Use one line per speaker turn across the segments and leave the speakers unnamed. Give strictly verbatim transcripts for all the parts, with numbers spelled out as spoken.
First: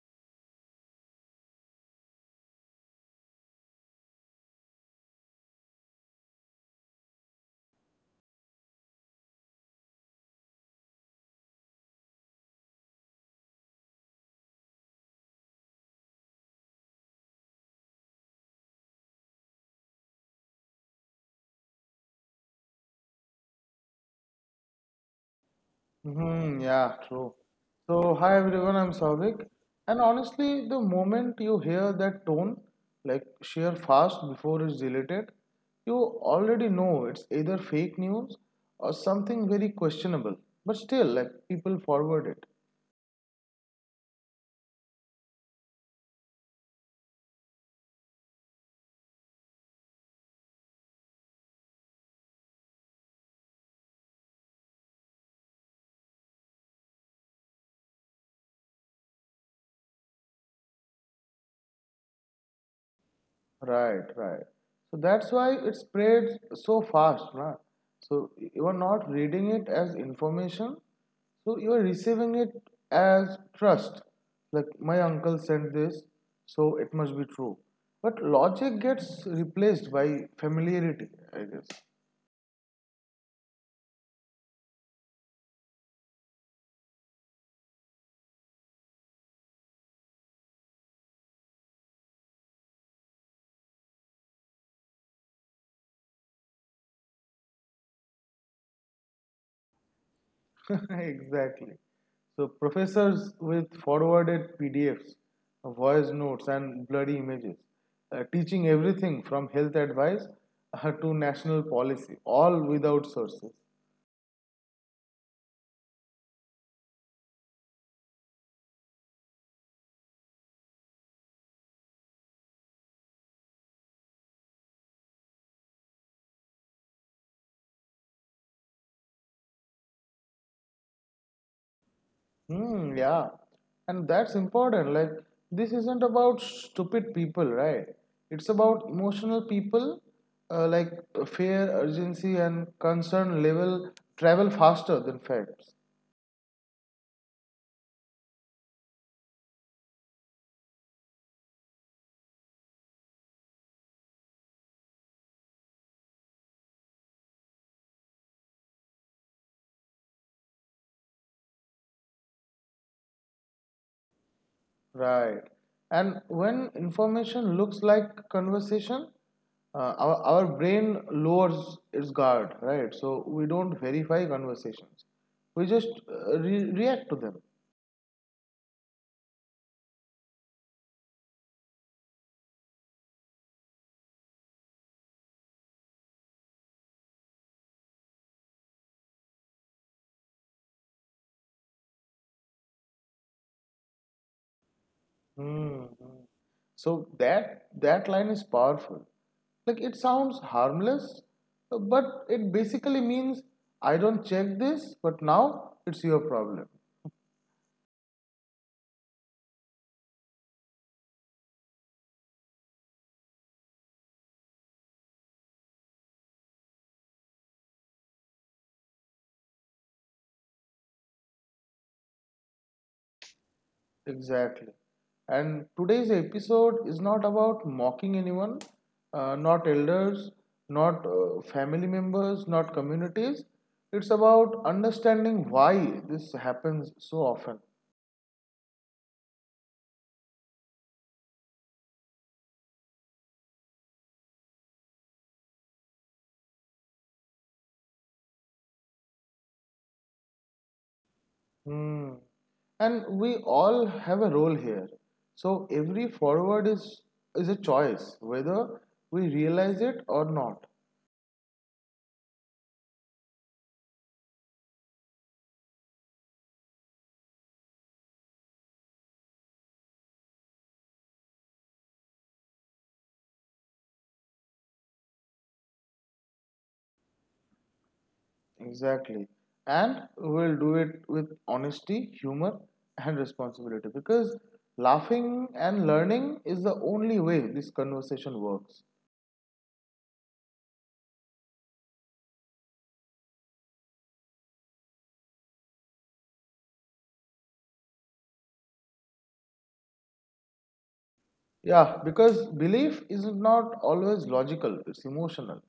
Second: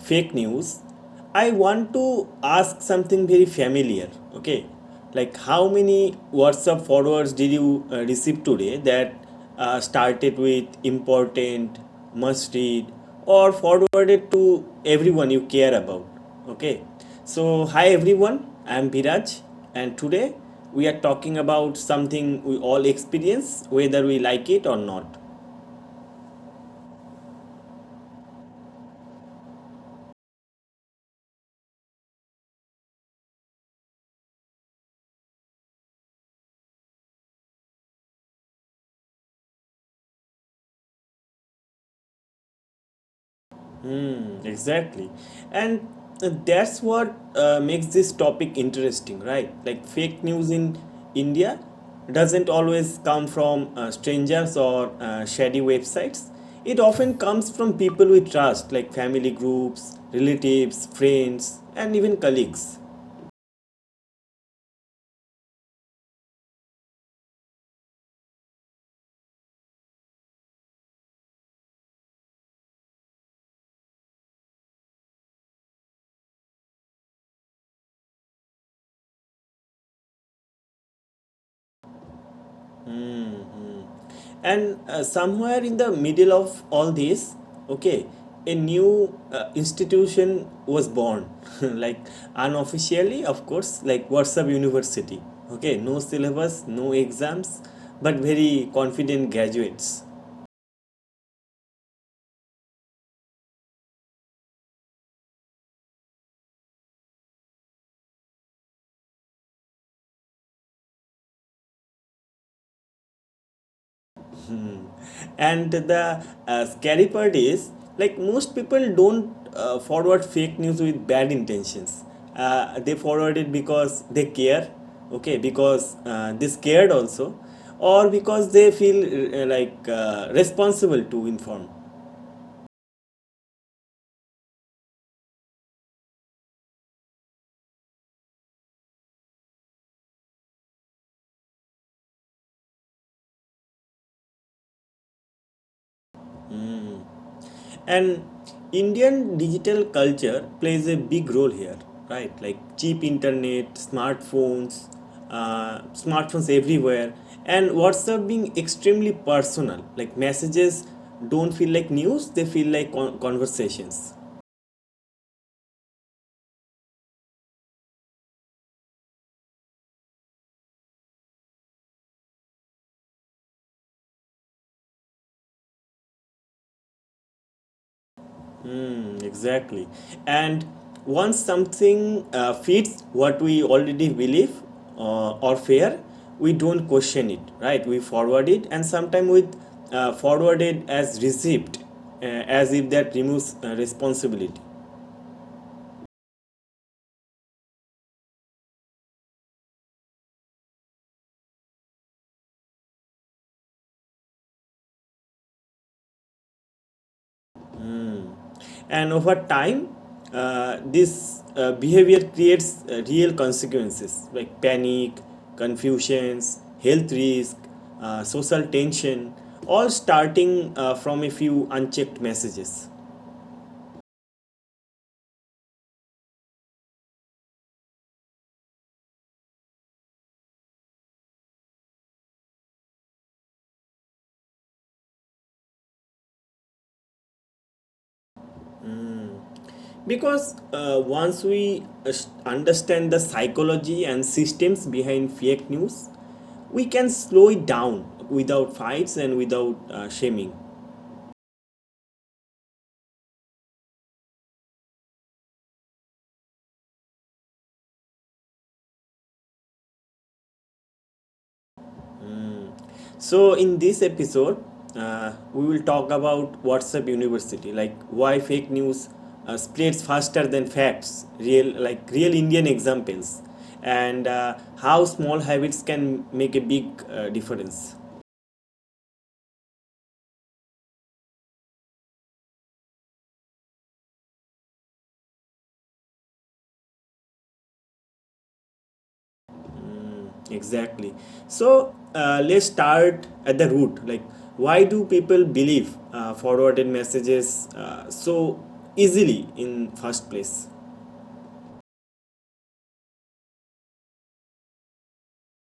fake news, I want to ask something very familiar. Okay, like how many WhatsApp forwards did you uh, receive today that uh, started with important, must read, or forwarded to everyone you care about? Okay, so hi everyone, I'm Viraj, and today we are talking about something we all experience, whether we like it or not.
Mm-hmm, yeah, true. So, hi everyone, I'm Savik. And honestly, the moment you hear that tone, like share fast before it's deleted, you already know it's either fake news or something very questionable. But still, like people forward it.
Mm. Exactly. And uh, that's what uh, makes this topic interesting, right? Like fake news in India doesn't always come from uh, strangers or uh, shady websites. It often comes from people we trust, like family groups, relatives, friends, and even colleagues.
Right, right. So that's why it spreads so fast, na? So you are not reading it as information, so you are receiving it as trust. Like my uncle sent this, so it must be true. But logic gets replaced by familiarity, I guess.
And uh, somewhere in the middle of all this, okay, a new uh, institution was born, like, unofficially of course, like WhatsApp University. Okay, no syllabus, no exams, but very confident graduates.
Exactly. So professors with forwarded P D Fs, voice notes, and bloody images, uh, teaching everything from health advice uh, to national policy, all without sources.
And the uh, scary part is, like, most people don't uh, forward fake news with bad intentions. Uh, they forward it because they care, okay, because uh, they scared also, or because they feel uh, like uh, responsible to inform.
Hmm, yeah. And that's important. Like, this isn't about stupid people, right? It's about emotional people, uh, like fair urgency and concern level travel faster than facts.
And Indian digital culture plays a big role here, right? Like cheap internet, smartphones, uh, smartphones everywhere, and WhatsApp being extremely personal. Like messages don't feel like news, they feel like con- conversations.
Right. And when information looks like conversation, uh, our, our brain lowers its guard, right? So we don't verify conversations. We just uh, re- react to them.
Exactly. And once something uh, fits what we already believe uh, or fear, we don't question it, right? We forward it, and sometimes with uh, forward as received, uh, as if that removes uh, responsibility.
Hmm. hmm. So that that line is powerful. Like it sounds harmless, but it basically means I don't check this, but now it's your problem.
And over time, uh, this uh, behavior creates uh, real consequences like panic, confusions, health risk, uh, social tension, all starting uh, from a few unchecked messages.
Exactly. And today's episode is not about mocking anyone, uh, not elders, not uh, family members, not communities. It's about understanding why this happens so often.
Because uh, once we uh, understand the psychology and systems behind fake news, we can slow it down without fights and without uh, shaming.
Hmm. And we all have a role here. So every forward is is a choice, whether we realize it or not.
So, in this episode, uh, we will talk about WhatsApp University, like why fake news uh, spreads faster than facts, real like real Indian examples, and uh, how small habits can make a big uh, difference.
Exactly. And we'll do it with honesty, humor, and responsibility because laughing and learning is the only way this conversation works.
Exactly. So uh, let's start at the root. Like, why do people believe uh, forwarded messages uh, so easily in first place?
Yeah, because belief is not always logical, it's emotional.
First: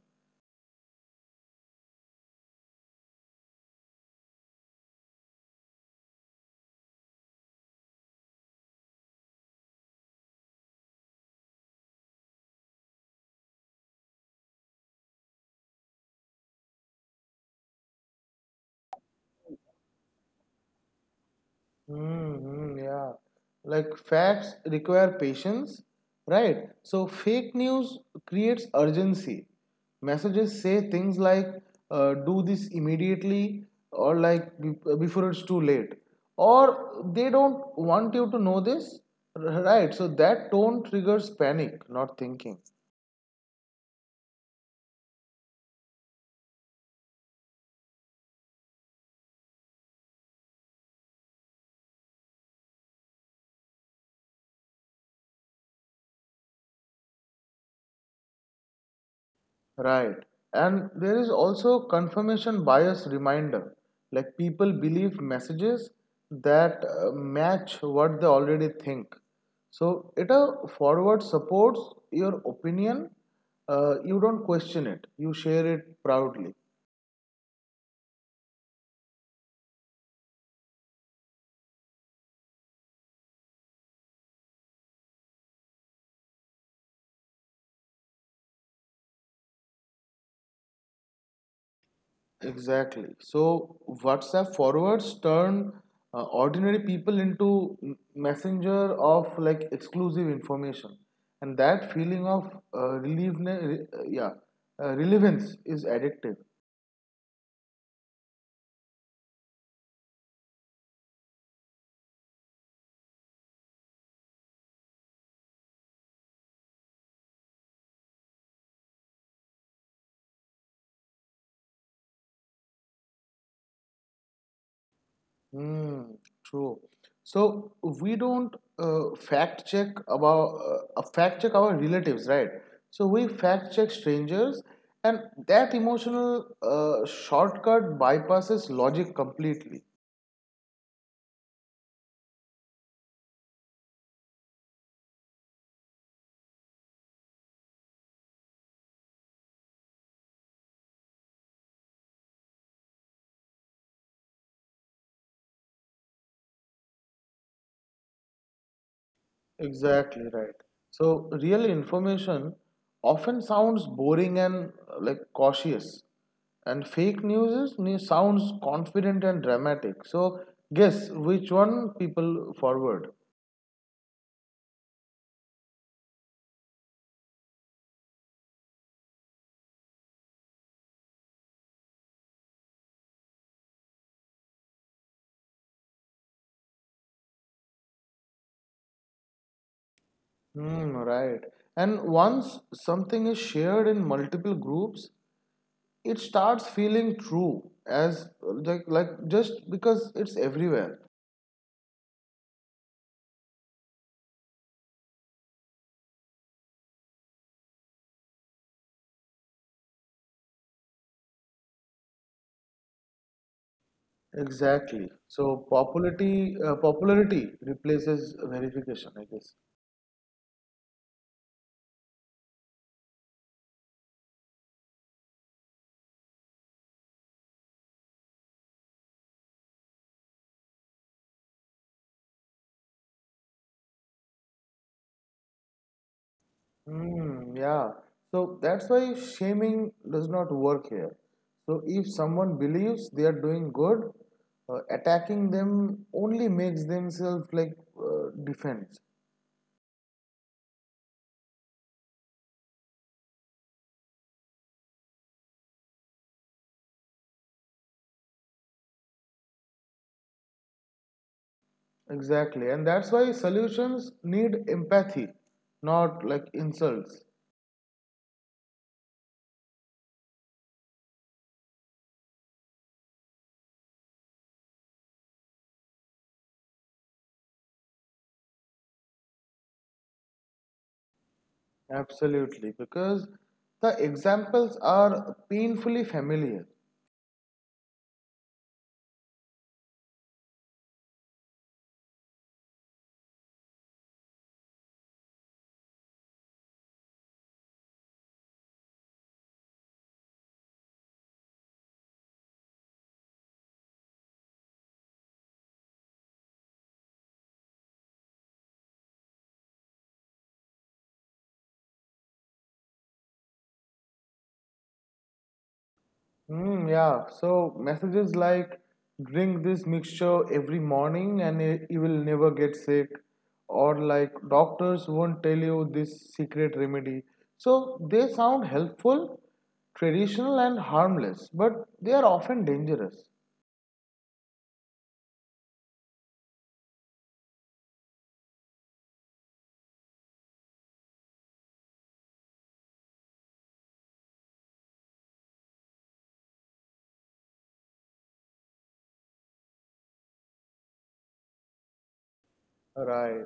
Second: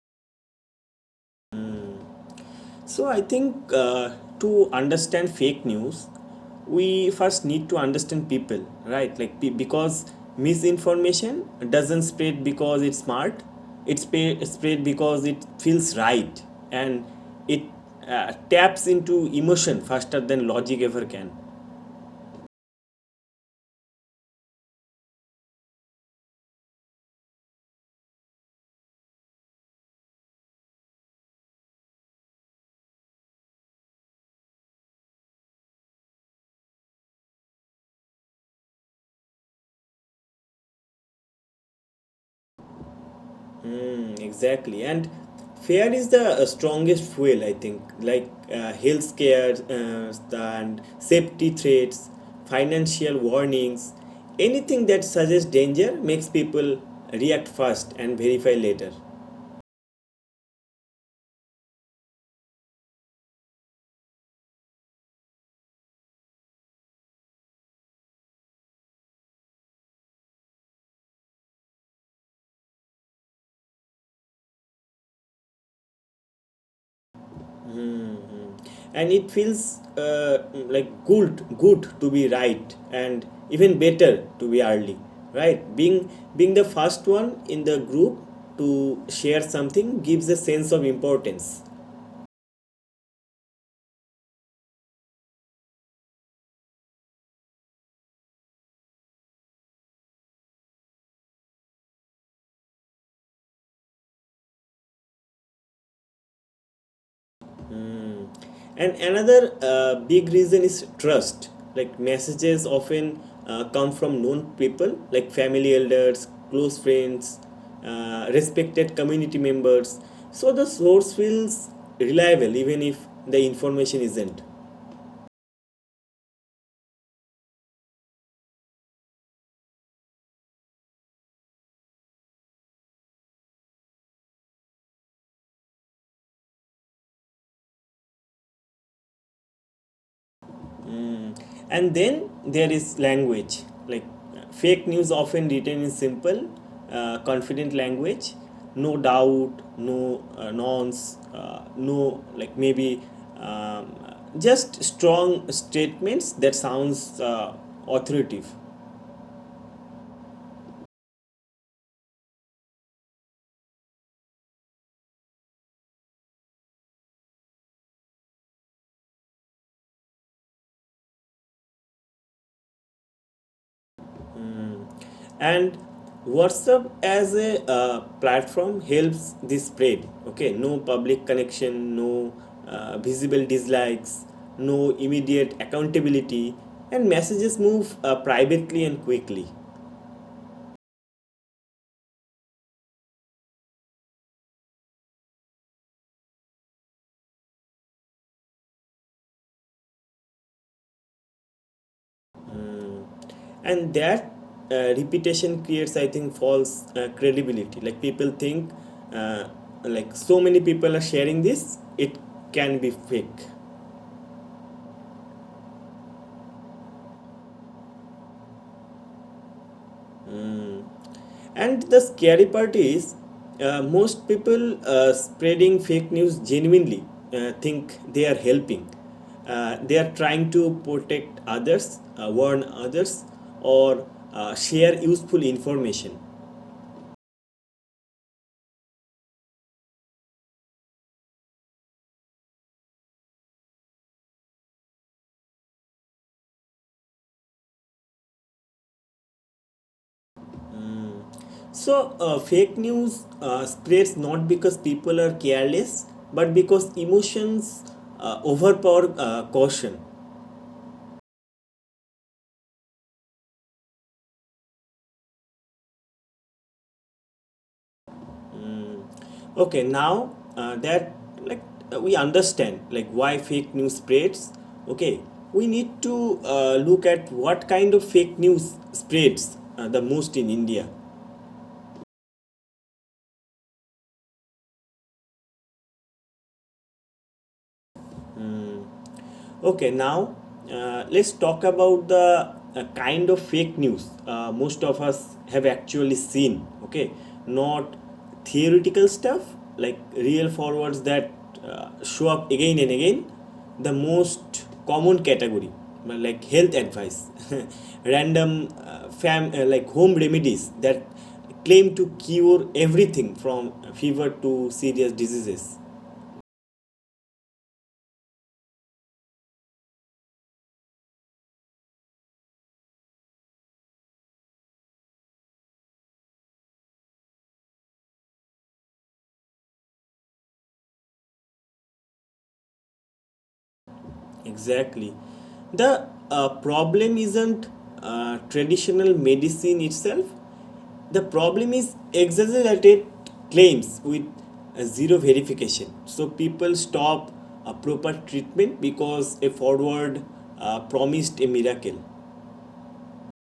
So I think, uh, to understand fake news, we first need to understand people, right? Like, pe- because misinformation doesn't spread because it's smart. It spa- spread because it feels right, and it uh, taps into emotion faster than logic ever can.
Mm, mm, yeah. Like facts require patience, right? So fake news creates urgency. Messages say things like uh, do this immediately or like be- before it's too late. Or they don't want you to know this, right? So that tone triggers panic, not thinking.
Exactly, and fear is the uh, strongest fuel, I think. Like uh, health care uh, and safety threats, financial warnings, anything that suggests danger makes people react fast and verify later.
Right. And there is also confirmation bias reminder. Like people believe messages that uh, match what they already think. So it a forward supports your opinion. Uh, you don't question it. You share it proudly.
And it feels uh, like good, good to be right, and even better to be early, right? Being being the first one in the group to share something gives a sense of importance.
Exactly. So WhatsApp forwards turn uh, ordinary people into m- messenger of like exclusive information, and that feeling of uh, relief, re- uh, yeah, uh, relevance is addictive.
And another uh, big reason is trust. Like messages often uh, come from known people, like family elders, close friends, uh, respected community members. So the source feels reliable even if the information isn't.
Hmm. True. So we don't uh, fact check about uh, uh, fact check our relatives, right? So we fact check strangers, and that emotional uh, shortcut bypasses logic completely.
And then there is language, like, uh, fake news often written in simple uh, confident language, no doubt, no uh, nonce uh, no like maybe, um, just strong statements that sounds uh, authoritative.
Exactly right. So real information often sounds boring and uh, like cautious, and fake news is, ne- sounds confident and dramatic. So guess which one people forward.
And WhatsApp as a uh, platform helps this spread. Okay, no public connection, no uh, visible dislikes, no immediate accountability, and messages move uh, privately and quickly.
Hmm, right. And once something is shared in multiple groups, it starts feeling true as uh, like, like just because it's everywhere.
And that uh, repetition creates, I think, false uh, credibility. Like people think, uh, like, so many people are sharing this, it can be fake.
Exactly. So popularity uh, popularity replaces verification, I guess.
And the scary part is, uh, most people uh, spreading fake news genuinely uh, think they are helping. Uh, they are trying to protect others, uh, warn others, or uh, share useful information.
Mm, yeah. So that's why shaming does not work here. So if someone believes they are doing good, uh, attacking them only makes themselves like uh, defense.
So, uh, fake news uh, spreads not because people are careless, but because emotions uh, overpower uh, caution.
Exactly. And that's why solutions need empathy, not like insults.
Okay, now uh, that, like, uh, we understand like why fake news spreads. Okay, we need to uh, look at what kind of fake news spreads uh, the most in India.
Absolutely. Because the examples are painfully familiar.
Okay, now uh, let's talk about the uh, kind of fake news uh, most of us have actually seen. Okay, not theoretical stuff, like real forwards that uh, show up again and again. The most common category, uh, like health advice, random uh, fam uh, like home remedies that claim to cure everything from fever to serious diseases.
Mm, yeah. So messages like drink this mixture every morning and y- you will never get sick, or like doctors won't tell you this secret remedy. So they sound helpful, traditional, and harmless, but they are often dangerous.
Exactly. The uh, problem isn't uh, traditional medicine itself. The problem is exaggerated claims with uh, zero verification. So people stop a proper treatment because a forward uh, promised a miracle.
Right.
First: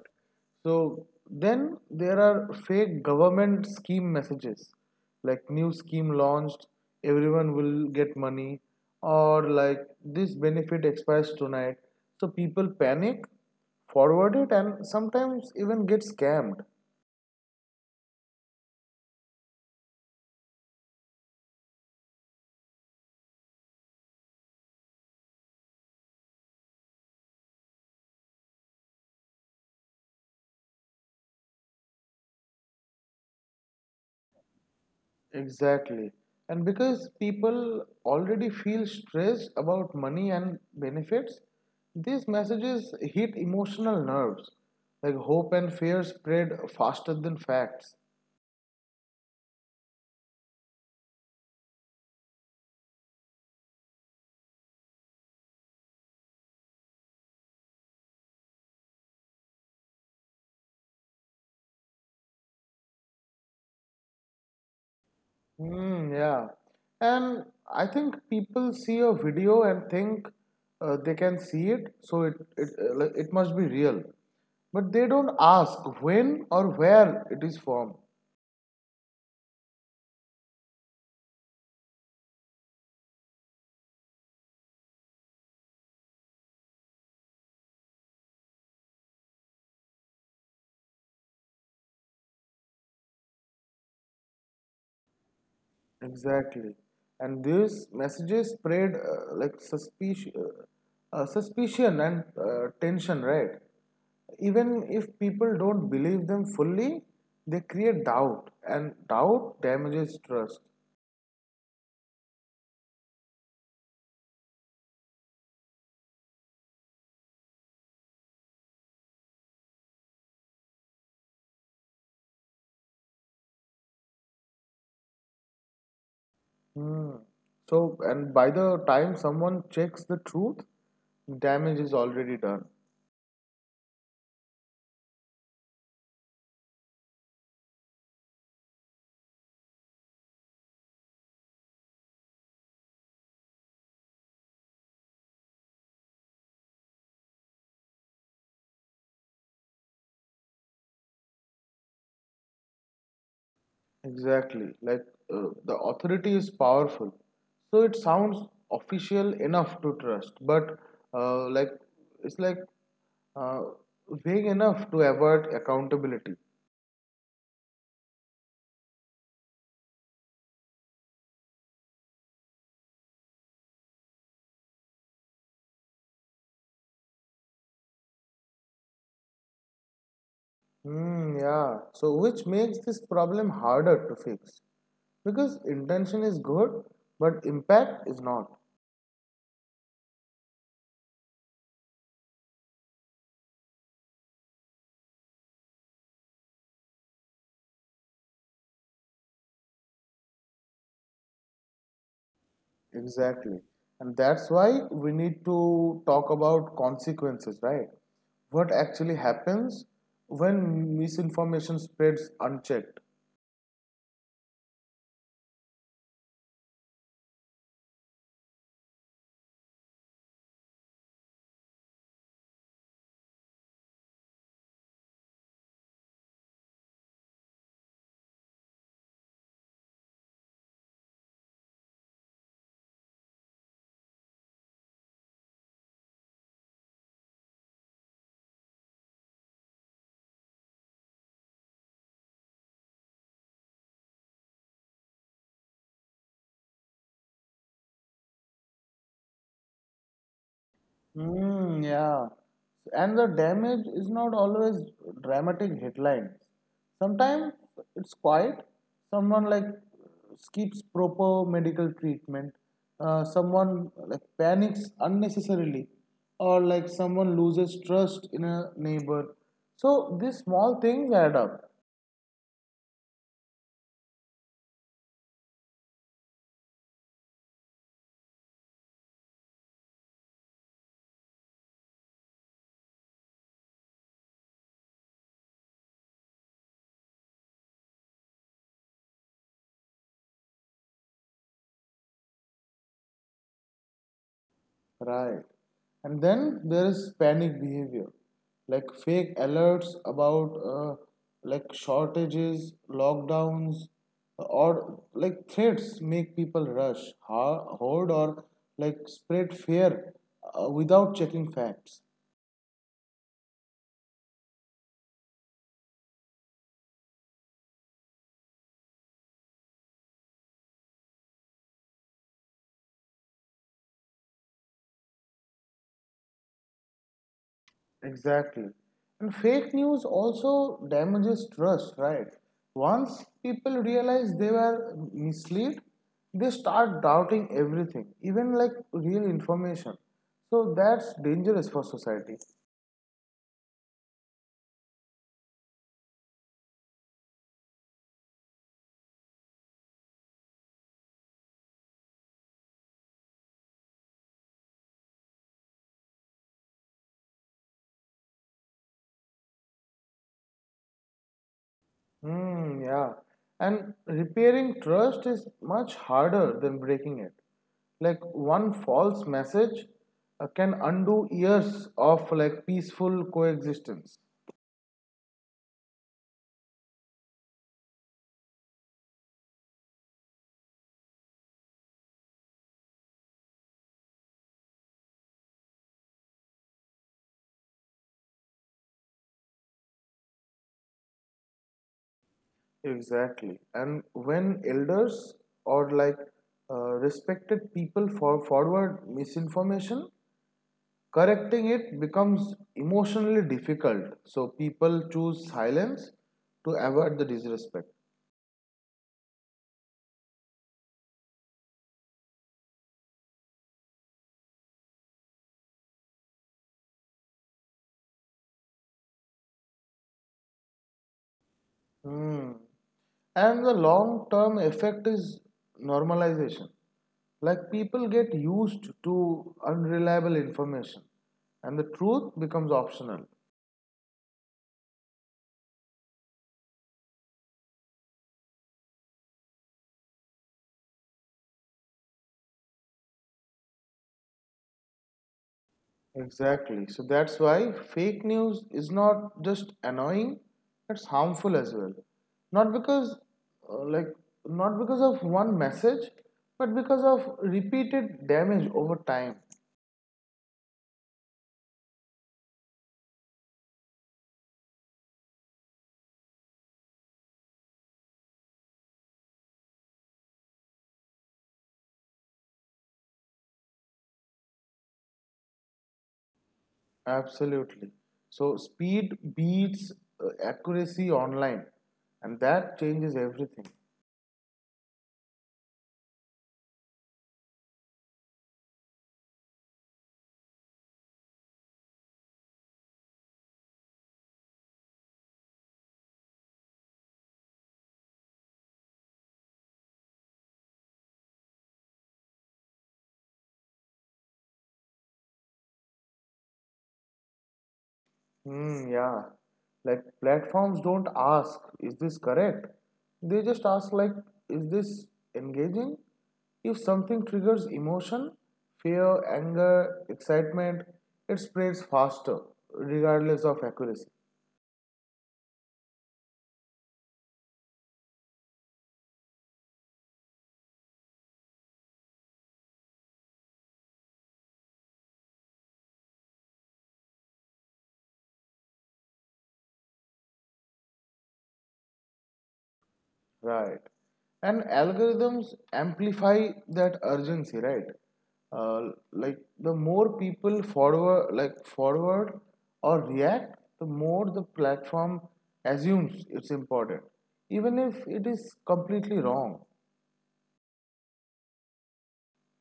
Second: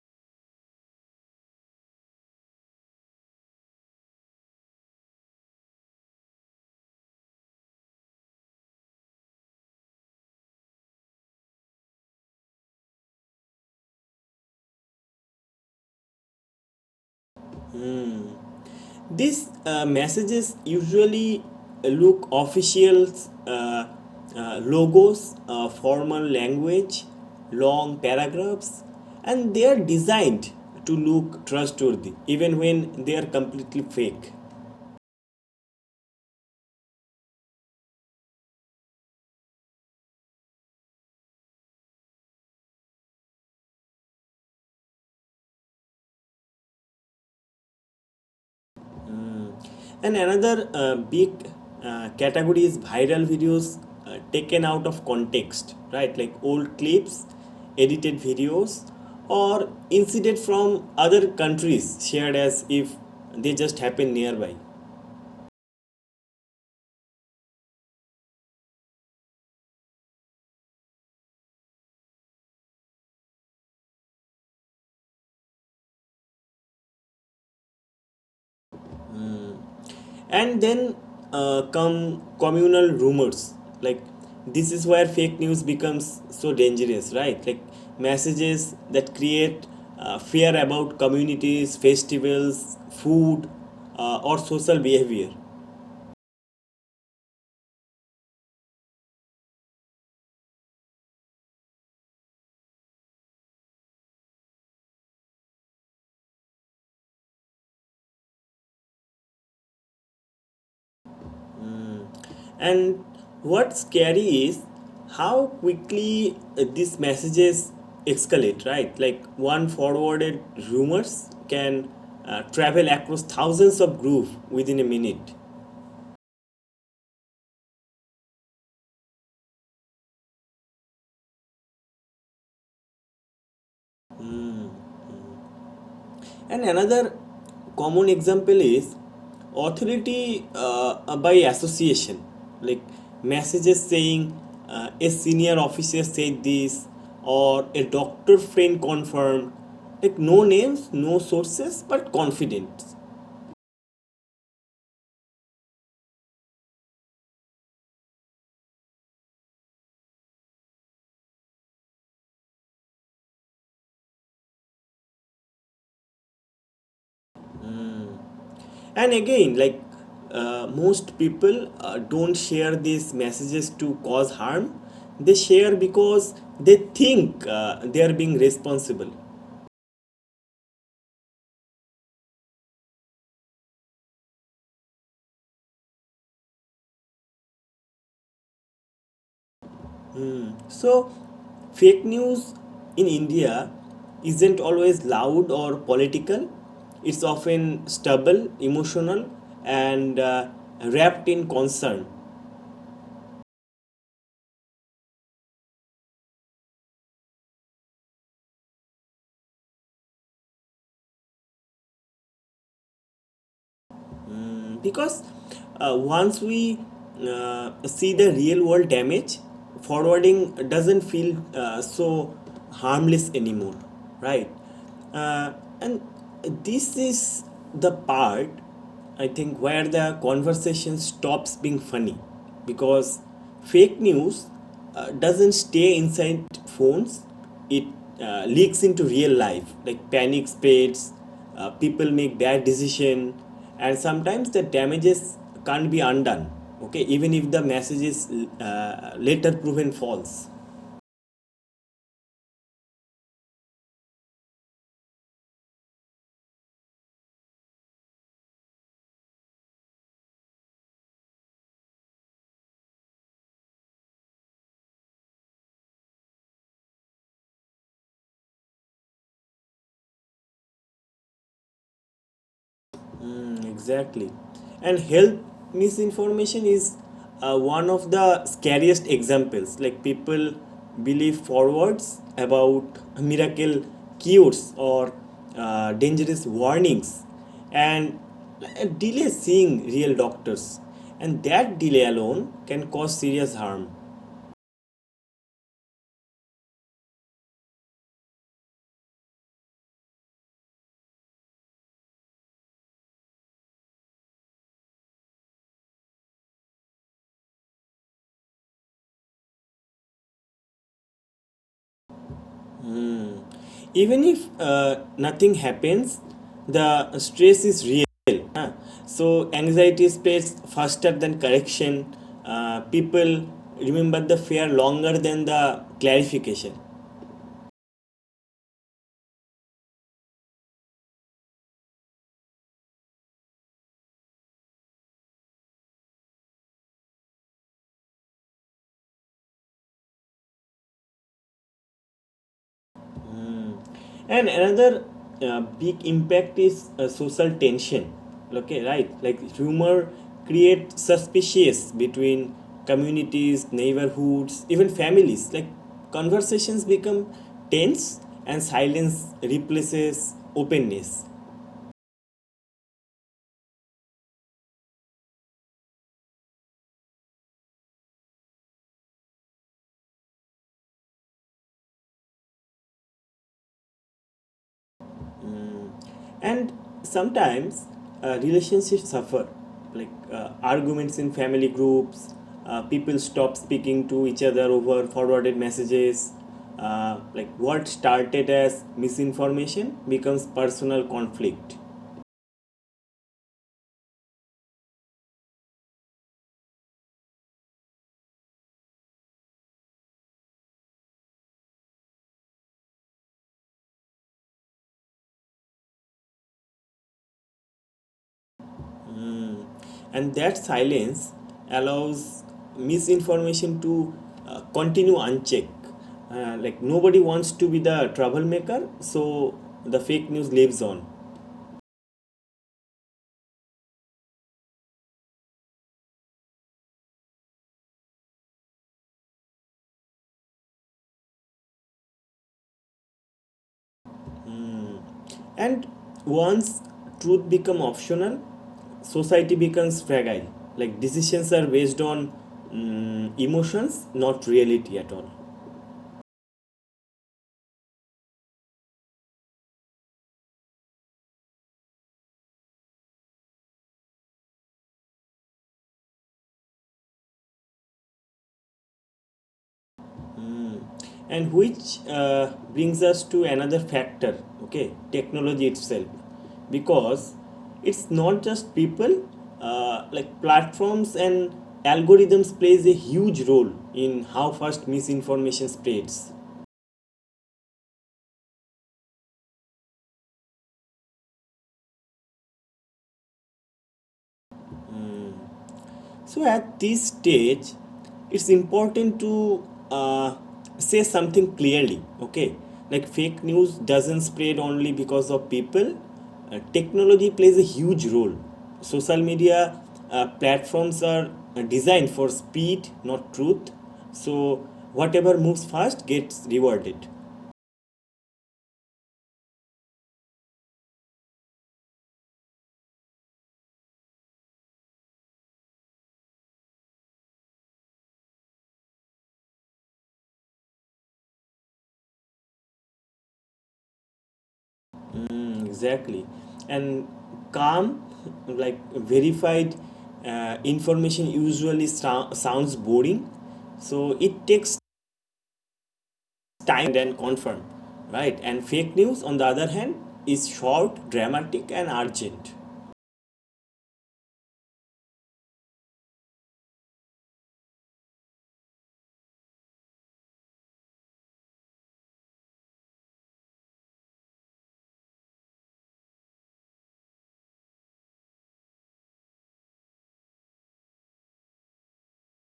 So then there are fake government scheme messages like new scheme launched, everyone will get money, or like this benefit expires tonight. So people panic, forward it, and sometimes even get scammed.
These uh, messages usually look official, uh, uh, logos, uh, formal language, long paragraphs, and they are designed to look trustworthy even when they are completely fake.
Exactly. And because people already feel stressed about money and benefits, these messages hit emotional nerves. Like hope and fear spread faster than facts.
And another uh, big uh, category is viral videos uh, taken out of context, right? Like old clips, edited videos, or incident from other countries shared as if they just happen nearby.
Hmm, yeah. And I think people see a video and think uh, they can see it, so it, it, uh, like, it must be real. But they don't ask when or where it is from.
And then uh, come communal rumors. Like, this is where fake news becomes so dangerous, right? Like, messages that create uh, fear about communities, festivals, food, uh, or social behavior.
Exactly. And these messages spread uh, like suspicion, uh, suspicion and uh, tension, right? Even if people don't believe them fully, they create doubt, and doubt damages trust.
And what's scary is how quickly uh, these messages escalate, right? Like, one forwarded rumors can uh, travel across thousands of groups within a minute.
Hmm. So, and by the time someone checks the truth, damage is already done.
And another common example is authority uh, by association, like messages saying uh, a senior officer said this, or a doctor friend confirmed. Like no names, no sources, but confidence.
Exactly. Like uh, the authority is powerful. So it sounds official enough to trust, but uh, like it's like uh, vague enough to avert accountability.
And again, like, uh, most people uh, don't share these messages to cause harm. They share because they think uh, they are being responsible.
Hmm, yeah. So, which makes this problem harder to fix because intention is good, but impact is not.
So, fake news in India isn't always loud or political, it's often stubborn, emotional, and uh, wrapped in concern.
Exactly. And that's why we need to talk about consequences, right? What actually happens when misinformation spreads unchecked?
Problem, because uh, once we uh, see the real world damage, forwarding doesn't feel uh, so harmless anymore, right? uh, and this is the part, I think, where the conversation stops being funny, because fake news uh, doesn't stay inside phones. It uh, leaks into real life. Like panic spreads, uh, people make bad decision, and sometimes the damages can't be undone, okay, even if the message is uh, later proven false.
Mm, yeah. And the damage is not always dramatic headlines. Sometimes it's quiet. Someone like skips proper medical treatment. Uh, someone like panics unnecessarily, or like someone loses trust in a neighbor. So these small things add up.
Mm, exactly. And health misinformation is uh, one of the scariest examples. Like people believe forwards about miracle cures or uh, dangerous warnings, and uh, delay seeing real doctors. And that delay alone can cause serious harm.
Right. And then there is panic behavior, like fake alerts about uh, like shortages, lockdowns, or like threats make people rush, ho- hoard, or like spread fear uh, without checking facts.
Even if uh, nothing happens, the stress is real, huh? So anxiety spreads faster than correction. Uh, people remember the fear longer than the clarification.
Exactly. And fake news also damages trust, right? Once people realize they were misled, they start doubting everything, even like real information. So that's dangerous for society.
And another uh, big impact is uh, social tension, okay, right? Like rumor creates suspicious between communities, neighborhoods, even families. Like conversations become tense, and silence replaces openness.
Hmm, yeah. And repairing trust is much harder than breaking it. Like one false message uh, can undo years of like peaceful coexistence.
And sometimes uh, relationships suffer. Like uh, arguments in family groups, uh, people stop speaking to each other over forwarded messages. Uh, like what started as misinformation becomes personal conflict.
Exactly. And when elders or like uh, respected people for forward misinformation, correcting it becomes emotionally difficult. So people choose silence to avoid the disrespect.
And that silence allows misinformation to uh, continue unchecked. Uh, like nobody wants to be the troublemaker, so the fake news lives on.
Hmm. And the long term effect is normalization. Like people get used to unreliable information and the truth becomes optional.
And once truth becomes optional, society becomes fragile. Like decisions are based on, mm, emotions, not reality at all.
Exactly. So that's why fake news is not just annoying, it's harmful as well. Not because, uh, like, not because of one message, but because of repeated damage over time.
And which uh, brings us to another factor, okay, technology itself, because it's not just people, uh, like platforms and algorithms plays a huge role in how fast misinformation spreads.
Absolutely. So speed beats uh, accuracy online, and that changes everything.
So at this stage, it's important to uh, say something clearly. Okay, like fake news doesn't spread only because of people. Uh, technology plays a huge role. Social media uh, platforms are uh, designed for speed, not truth. So whatever moves fast gets rewarded.
Hmm, yeah. Like platforms don't ask, is this correct? They just ask like, is this engaging? If something triggers emotion, fear, anger, excitement, it spreads faster, regardless of accuracy.
Exactly. And calm, like verified uh, information usually sou- sounds boring. So it takes time and confirm, right? And fake news, on the other hand, is short, dramatic, and urgent.
Right. And algorithms amplify that urgency, right? Uh, like the more people forward, like forward or react, the more the platform assumes it's important, even if it is completely wrong.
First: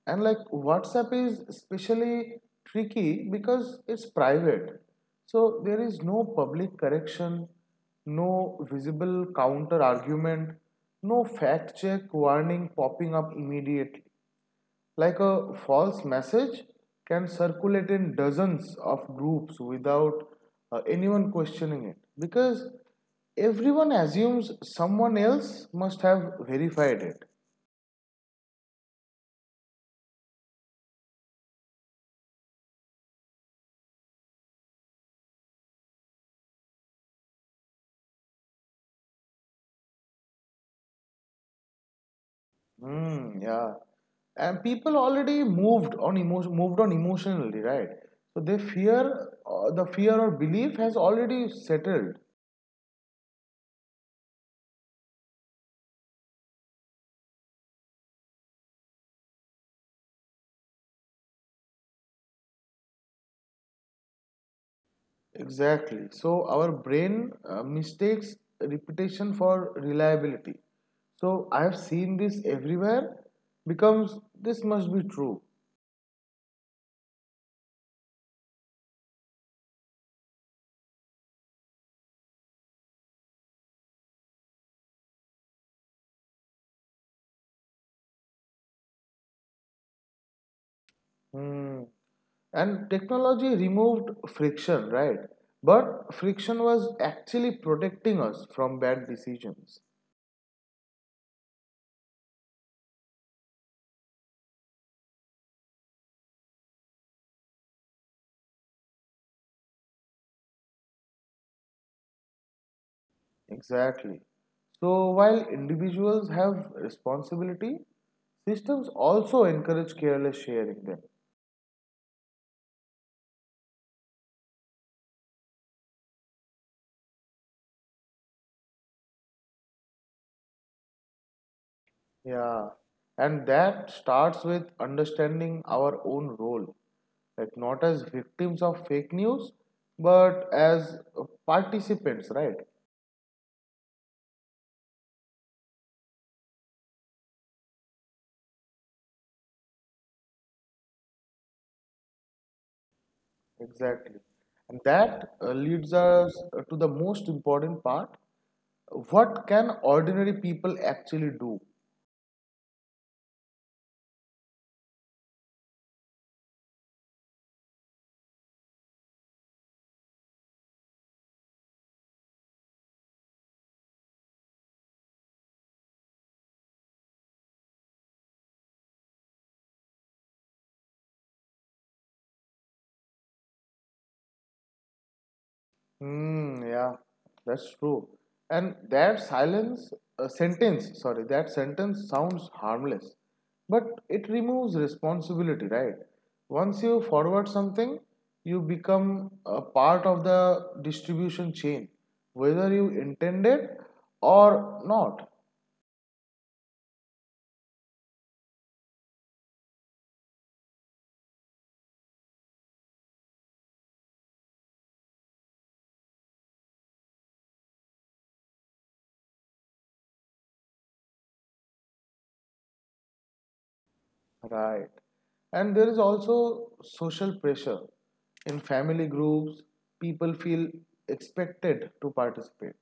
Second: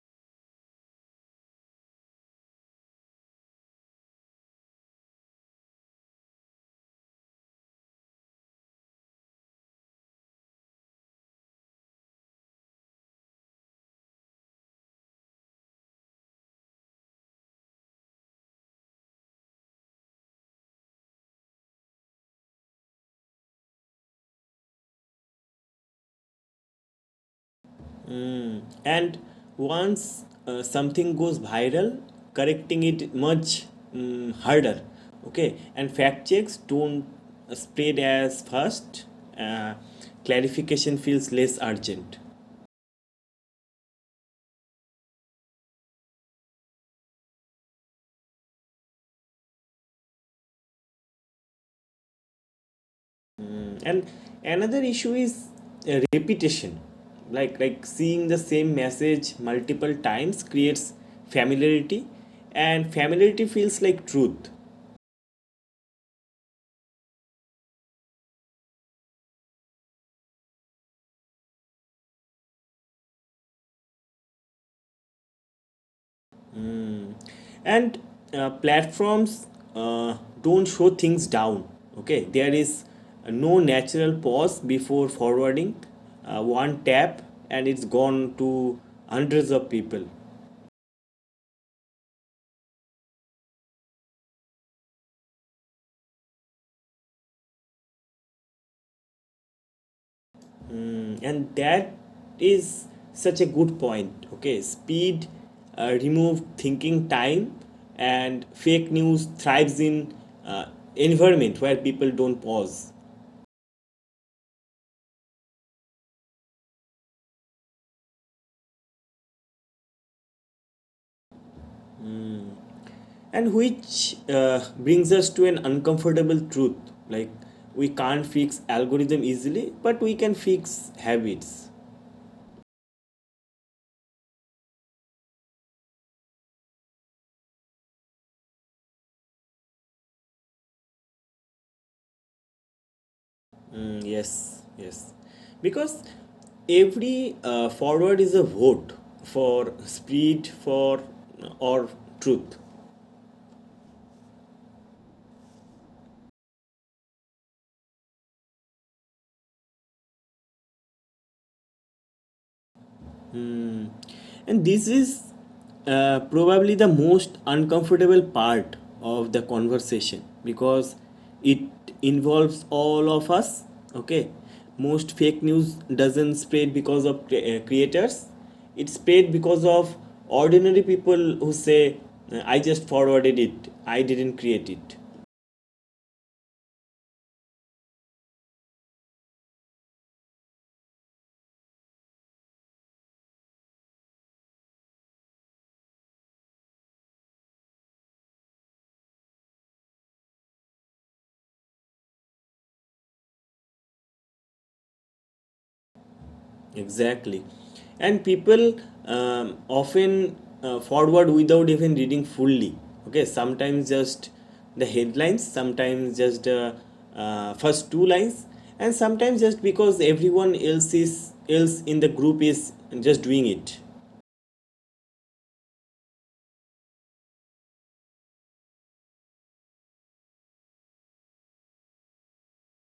And like WhatsApp is especially tricky because it's private. So there is no public correction, no visible counter argument, no fact check warning popping up immediately. Like a false message can circulate in dozens of groups without uh, anyone questioning it because everyone assumes someone else must have verified it.
And once uh, something goes viral, correcting it much, mm, harder. Okay, and fact checks don't spread as fast. Uh, Clarification feels less urgent.
Mm, yeah. And people already moved on emotion, moved on emotionally, right? So they fear, uh, the fear or belief has already settled.
And another issue is uh, repetition. Like like seeing the same message multiple times creates familiarity, and familiarity feels like truth.
Exactly. So our brain uh, mistakes repetition for reliability. So I have seen this everywhere. Becomes this must be true.
And uh, platforms uh, don't show things down. Okay, there is no natural pause before forwarding. Uh, one tap, and it's gone to hundreds of people.
Hmm. And technology removed friction, right? But friction was actually protecting us from bad decisions.
And that is such a good point. Okay, speed uh, remove thinking time, and fake news thrives in uh, environment where people don't pause.
Exactly. So while individuals have responsibility, systems also encourage careless sharing them.
And which uh, brings us to an uncomfortable truth, like, we can't fix algorithm easily, but we can fix habits.
Yeah. And that starts with understanding our own role, like not as victims of fake news, but as uh, participants, right?
Mm, yes yes, because every uh, forward is a vote for speed, for or truth.
Exactly. And that uh, leads us to the most important part. What can ordinary people actually do?
Mm. And this is uh, probably the most uncomfortable part of the conversation, because it involves all of us. Okay, most fake news doesn't spread because of cre- uh, creators, it spread because of ordinary people who say, I just forwarded it, I didn't create it.
Hmm, yeah, that's true. And that silence, uh, sentence, sorry, that sentence sounds harmless, but it removes responsibility, right? Once you forward something, you become a part of the distribution chain, whether you intend it or not.
Exactly. And people um, often uh, forward without even reading fully. Okay, sometimes just the headlines, sometimes just the uh, first two lines, and sometimes just because everyone else is else in the group is just doing it.
Right. And there is also social pressure. In family groups, people feel expected to participate.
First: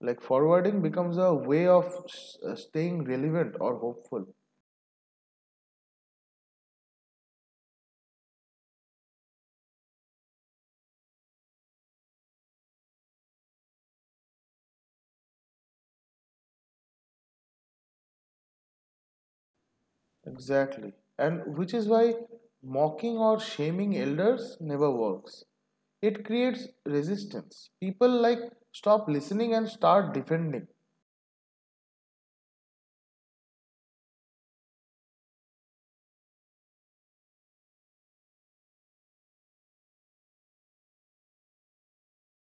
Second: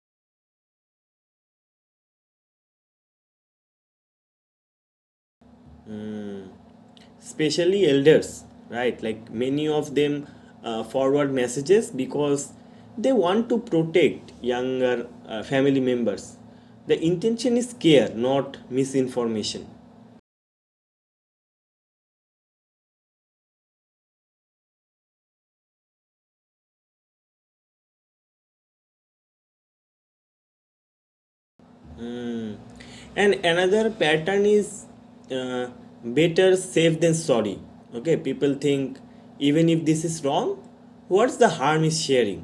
Like forwarding becomes a way of s- uh, staying relevant or hopeful.
Especially elders, right? Like many of them uh, forward messages because they want to protect younger uh, family members. The intention is care, not misinformation.
Exactly. And which is why mocking or shaming elders never works. It creates resistance. People like stop listening and start defending.
And another pattern is uh, better safe than sorry. Okay, people think, even if this is wrong, what's the harm is sharing,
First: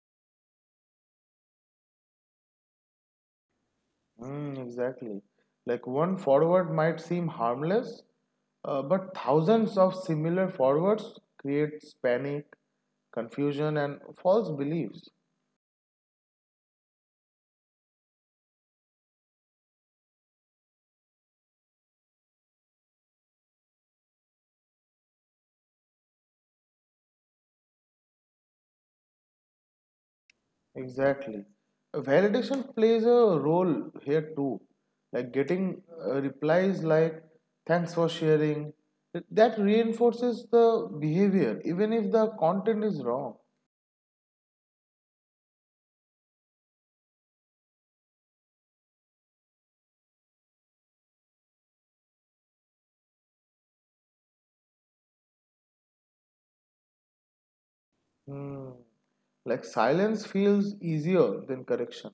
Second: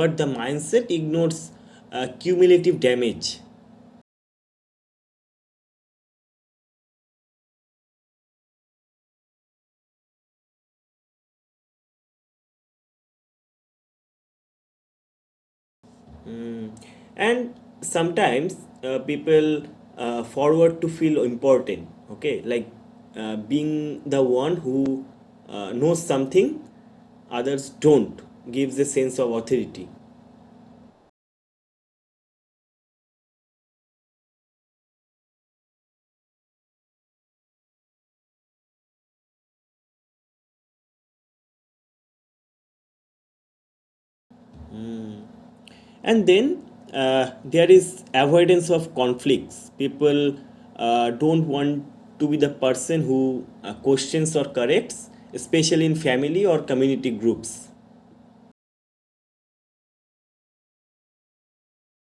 but the mindset ignores uh, cumulative damage.
Mm, exactly. Like one forward might seem harmless, uh, but thousands of similar forwards creates panic, confusion, and false beliefs.
And sometimes uh, people uh, forward to feel important. Okay, like uh, being the one who uh, knows something others don't gives a sense of authority.
Exactly. Validation plays a role here too. Like getting uh, replies like "Thanks for sharing," that reinforces the behavior, even if the content is wrong.
And then uh, there is avoidance of conflicts. People uh, don't want to be the person who uh, questions or corrects, especially in family or community groups.
Hmm. Like silence feels easier than correction.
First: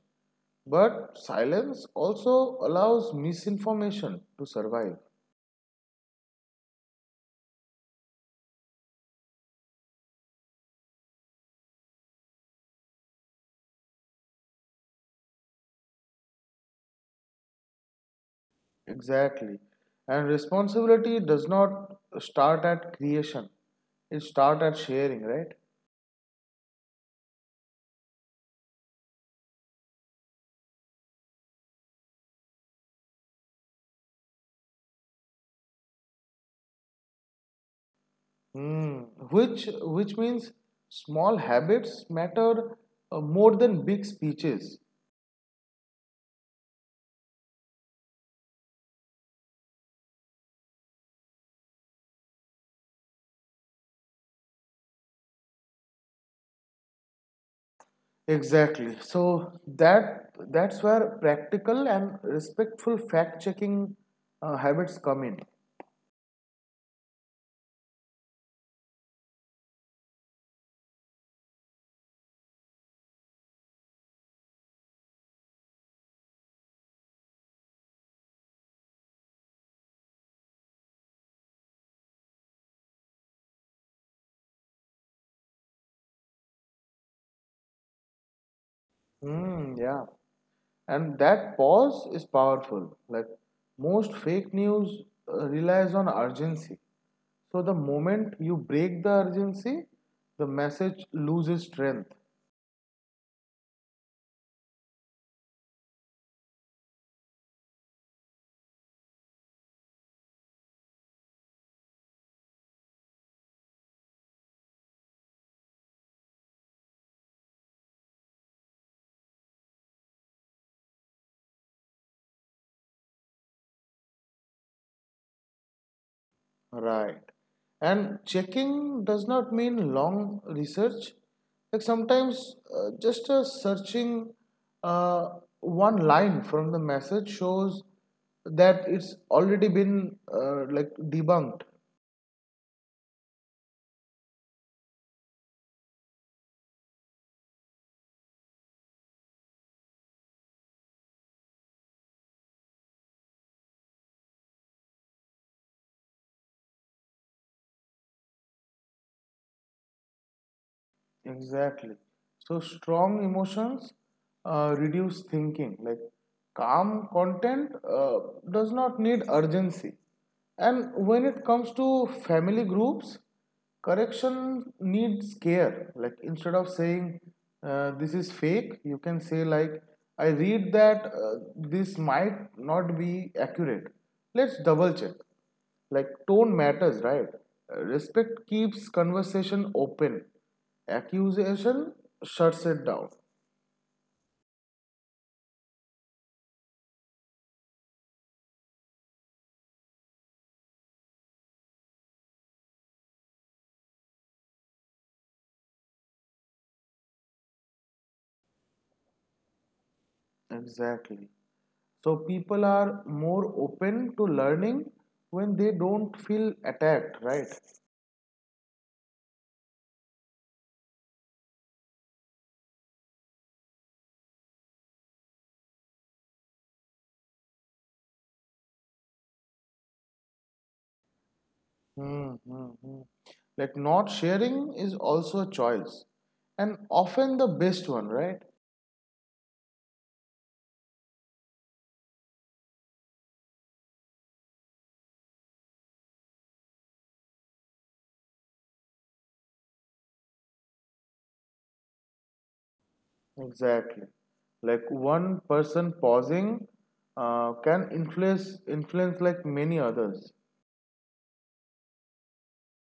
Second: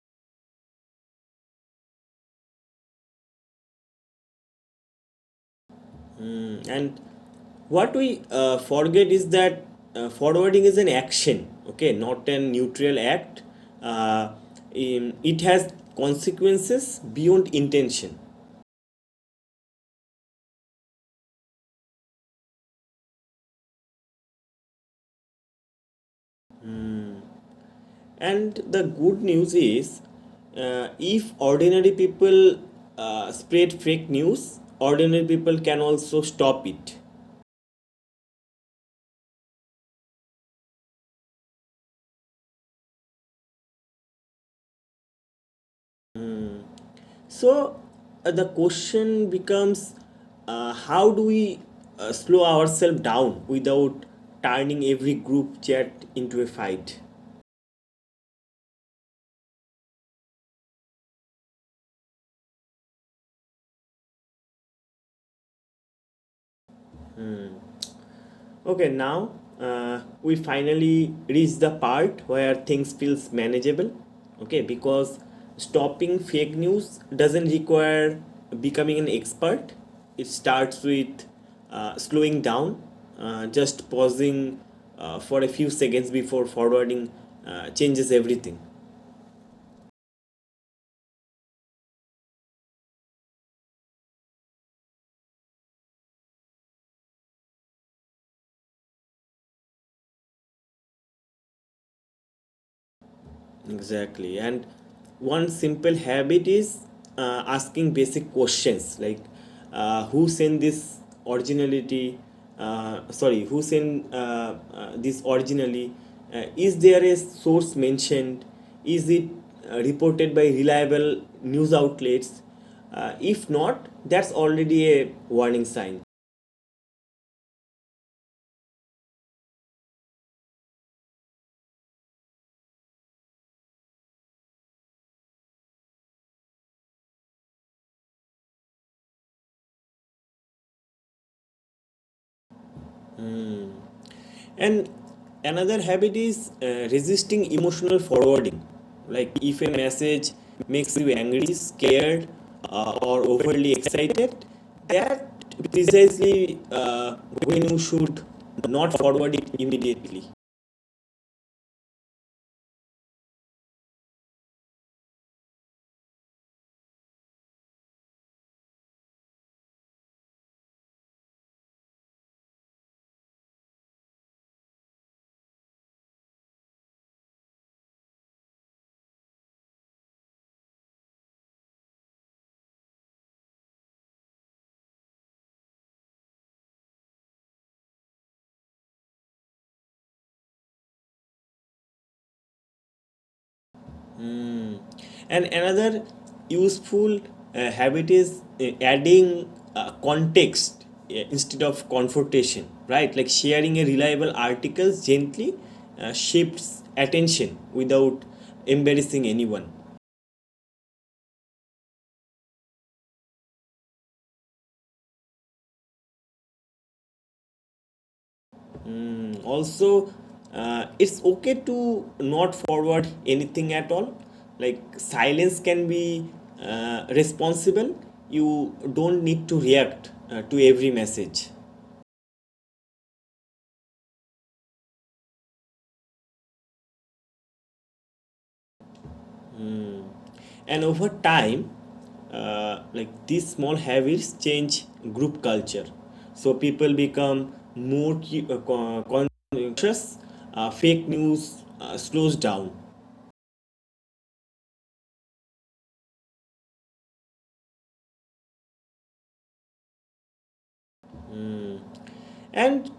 But silence also allows misinformation to survive.
Hmm. And what we uh, forget is that uh, forwarding is an action, okay, not a neutral act. Uh, in- it has consequences beyond intention.
Exactly. And responsibility does not start at creation. It starts at sharing, right?
And the good news is, uh, if ordinary people uh, spread fake news, ordinary people can also stop it.
Hmm. Which which means small habits matter uh, more than big speeches.
So uh, the question becomes, uh, how do we uh, slow ourselves down without turning every group chat into a fight?
Exactly. So that that's where practical and respectful fact checking uh, habits come in.
Okay, now uh, we finally reach the part where things feels manageable. Okay, because stopping fake news doesn't require becoming an expert. It starts with uh, slowing down, uh, just pausing uh, for a few seconds before forwarding uh, changes everything.
Hmm, yeah. And that pause is powerful. Like most fake news uh, relies on urgency, so the moment you break the urgency, the message loses strength,
Exactly. And one simple habit is uh, asking basic questions like, uh, who sent this originality? Uh, sorry, who sent uh, uh, this originally? Uh, is there a source mentioned? Is it uh, reported by reliable news outlets? Uh, if not, that's already a warning sign.
right? And checking does not mean long research. Like sometimes uh, just a searching uh, one line from the message shows that it's already been uh, like debunked.
And another habit is uh, resisting emotional forwarding. Like if a message makes you angry, scared, uh, or overly excited, that precisely uh, when you should not forward it immediately.
Exactly. So strong emotions uh, reduce thinking. Like calm content uh, does not need urgency. And when it comes to family groups, correction needs care. Like instead of saying uh, this is fake, you can say like I read that uh, this might not be accurate. Let's double check. Like tone matters, right? Uh, respect keeps conversation open, accusation shuts it down.
And another useful uh, habit is uh, adding uh, context uh, instead of confrontation, right? Like sharing a reliable article gently uh, shifts attention without embarrassing anyone.
Exactly, so people are more open to learning when they don't feel attacked, right?
Mm, also, uh, it's okay to not forward anything at all. Like silence can be uh, responsible. You don't need to react uh, to every message.
Hmm, hmm, hmm. Like not sharing is also a choice, and often the best one, right?
And over time, uh, like these small habits change group culture, so people become more uh, conscious, uh, fake news uh, slows down.
Exactly. Like one person pausing uh, can influence influence like many others.
And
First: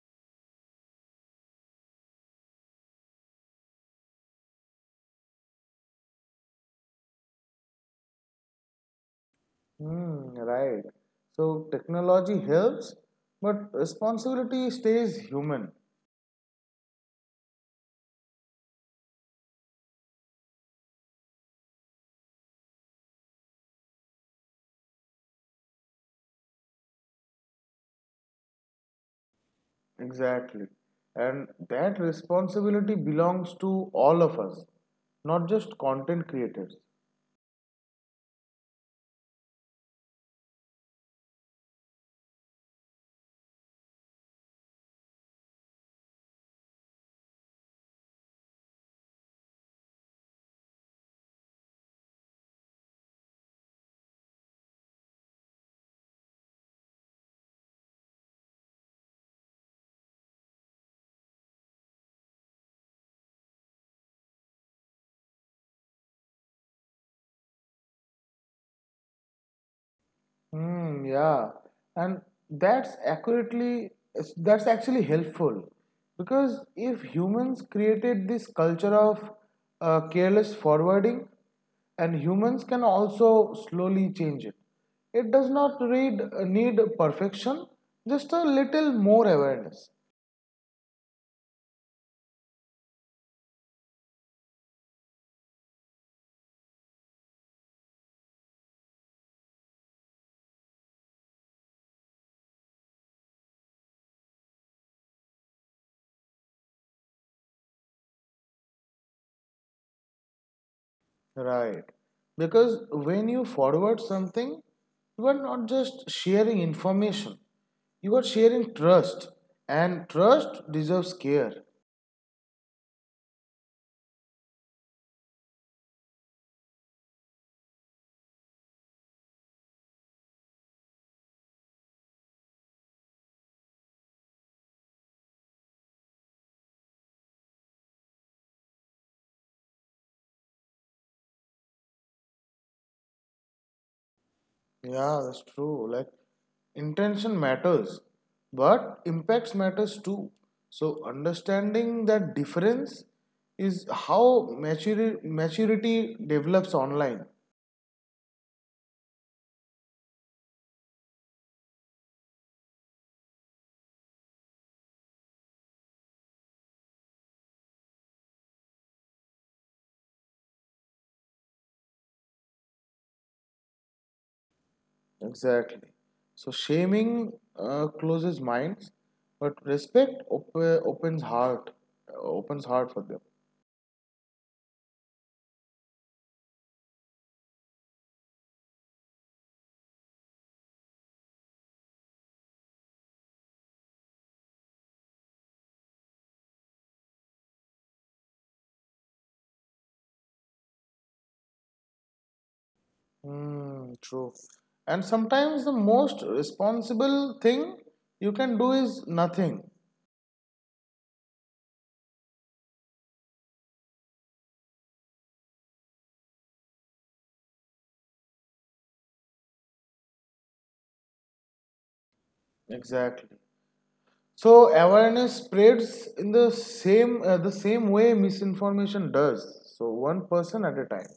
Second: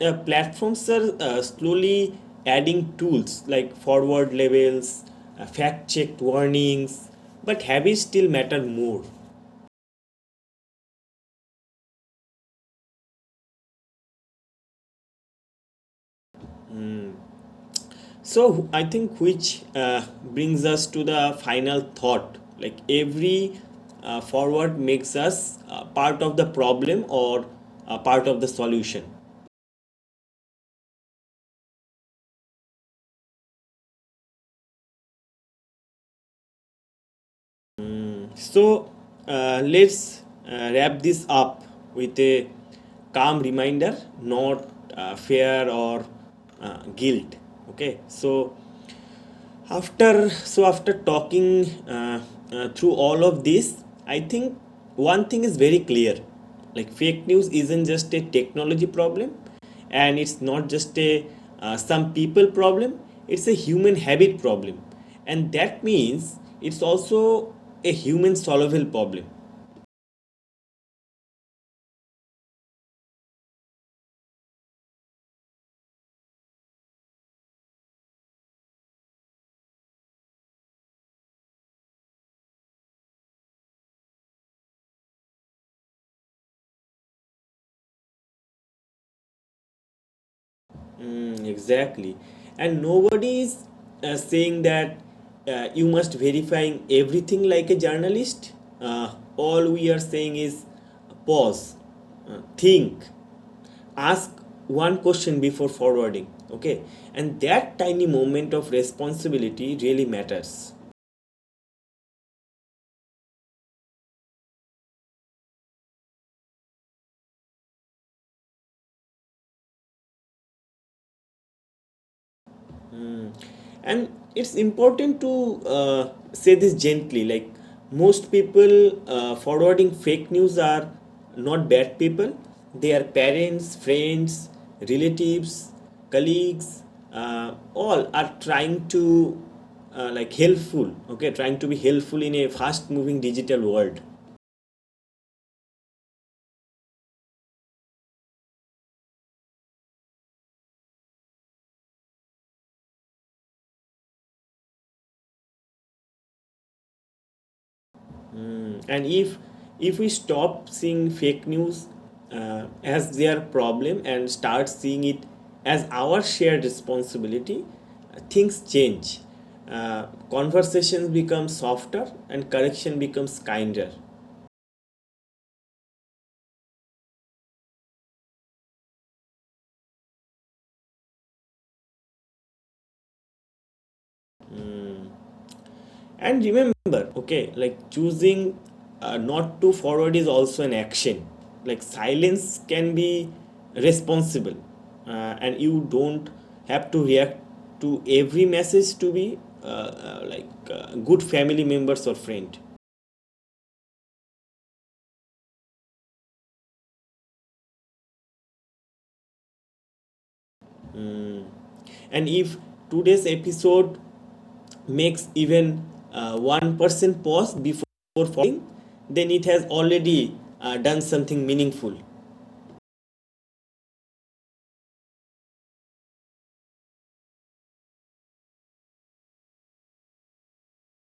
uh, platforms are uh, slowly adding tools like forward labels, uh, fact checked warnings, but habits still matter more.
Hmm, right. So technology helps, but responsibility stays human.
So I think which uh, brings us to the final thought. Like every uh, forward makes us uh, part of the problem or uh, part of the solution.
Exactly. And that responsibility belongs to all of us, not just content creators.
So uh, let's uh, wrap this up with a calm reminder, not uh, fear or uh, guilt. Okay, so after so after talking uh, uh, through all of this, I think one thing is very clear. Like fake news isn't just a technology problem, and it's not just a uh, some people problem, it's a human habit problem. And that means it's also a human solvable problem.
Hmm, yeah, and that's accurately that's actually helpful, because if humans created this culture of uh, careless forwarding, and humans can also slowly change it. It does not read, need perfection, just a little more awareness.
Mm, exactly. And nobody is uh, saying that uh, you must verifying everything like a journalist. Uh, all we are saying is pause, uh, think, ask one question before forwarding. Okay. And that tiny moment of responsibility really matters.
Right. Because when you forward something, you are not just sharing information, you are sharing trust, and trust deserves care.
And it's important to uh, say this gently. Like most people uh, forwarding fake news are not bad people, they are parents, friends, relatives, colleagues, uh, all are trying to uh, like helpful. Okay, trying to be helpful in a fast moving digital world.
Yeah, that's true. Like, intention matters, but impacts matters too. So, understanding that difference is how maturity maturity develops online.
Mm. And if if we stop seeing fake news uh, as their problem and start seeing it as our shared responsibility, uh, things change. Uh, conversations become softer and correction becomes kinder.
Exactly. So shaming uh, closes minds, but respect op- opens heart, uh, opens heart for them.
And remember, okay, like choosing uh, not to forward is also an action. Like silence can be responsible, uh, and you don't have to react to every message to be uh, uh, like uh, good family members or friend.
Hmm, true. And sometimes the most responsible thing you can do is nothing.
And if today's episode makes even uh, one person pause before falling, then it has already uh, done something meaningful.
Exactly. So awareness spreads in the same uh, the same way misinformation does. So one person at a time.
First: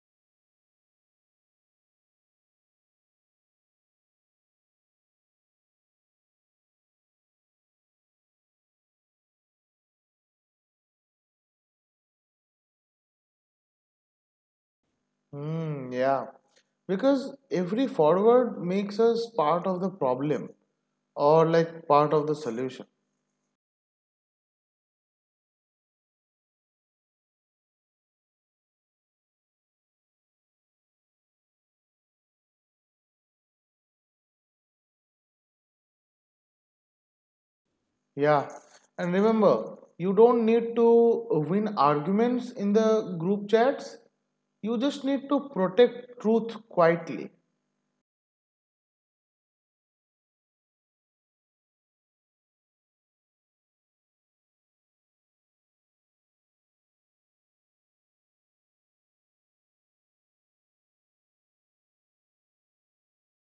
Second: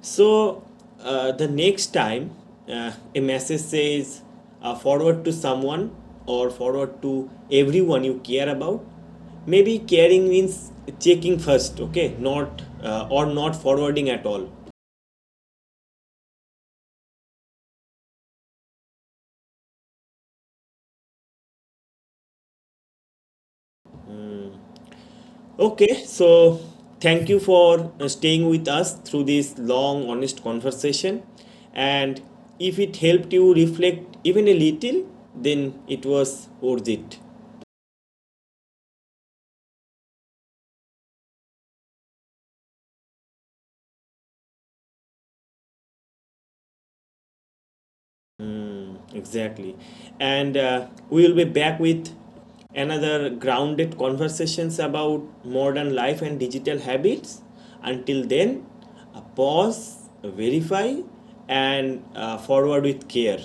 So uh, the next time uh, a message says uh, forward to someone or forward to everyone you care about, maybe caring means checking first, okay, not uh, or not forwarding at all.
Hmm, yeah. Because every forward makes us part of the problem or like part of the solution.
Okay, so thank you for uh, staying with us through this long, honest conversation. And if it helped you reflect even a little, then it was worth it.
Yeah. And remember, you don't need to win arguments in the group chats. You just need to protect truth quietly.
Exactly. And uh, we will be back with another grounded conversations about modern life and digital habits. Until then, uh, pause, verify, and uh, forward with care.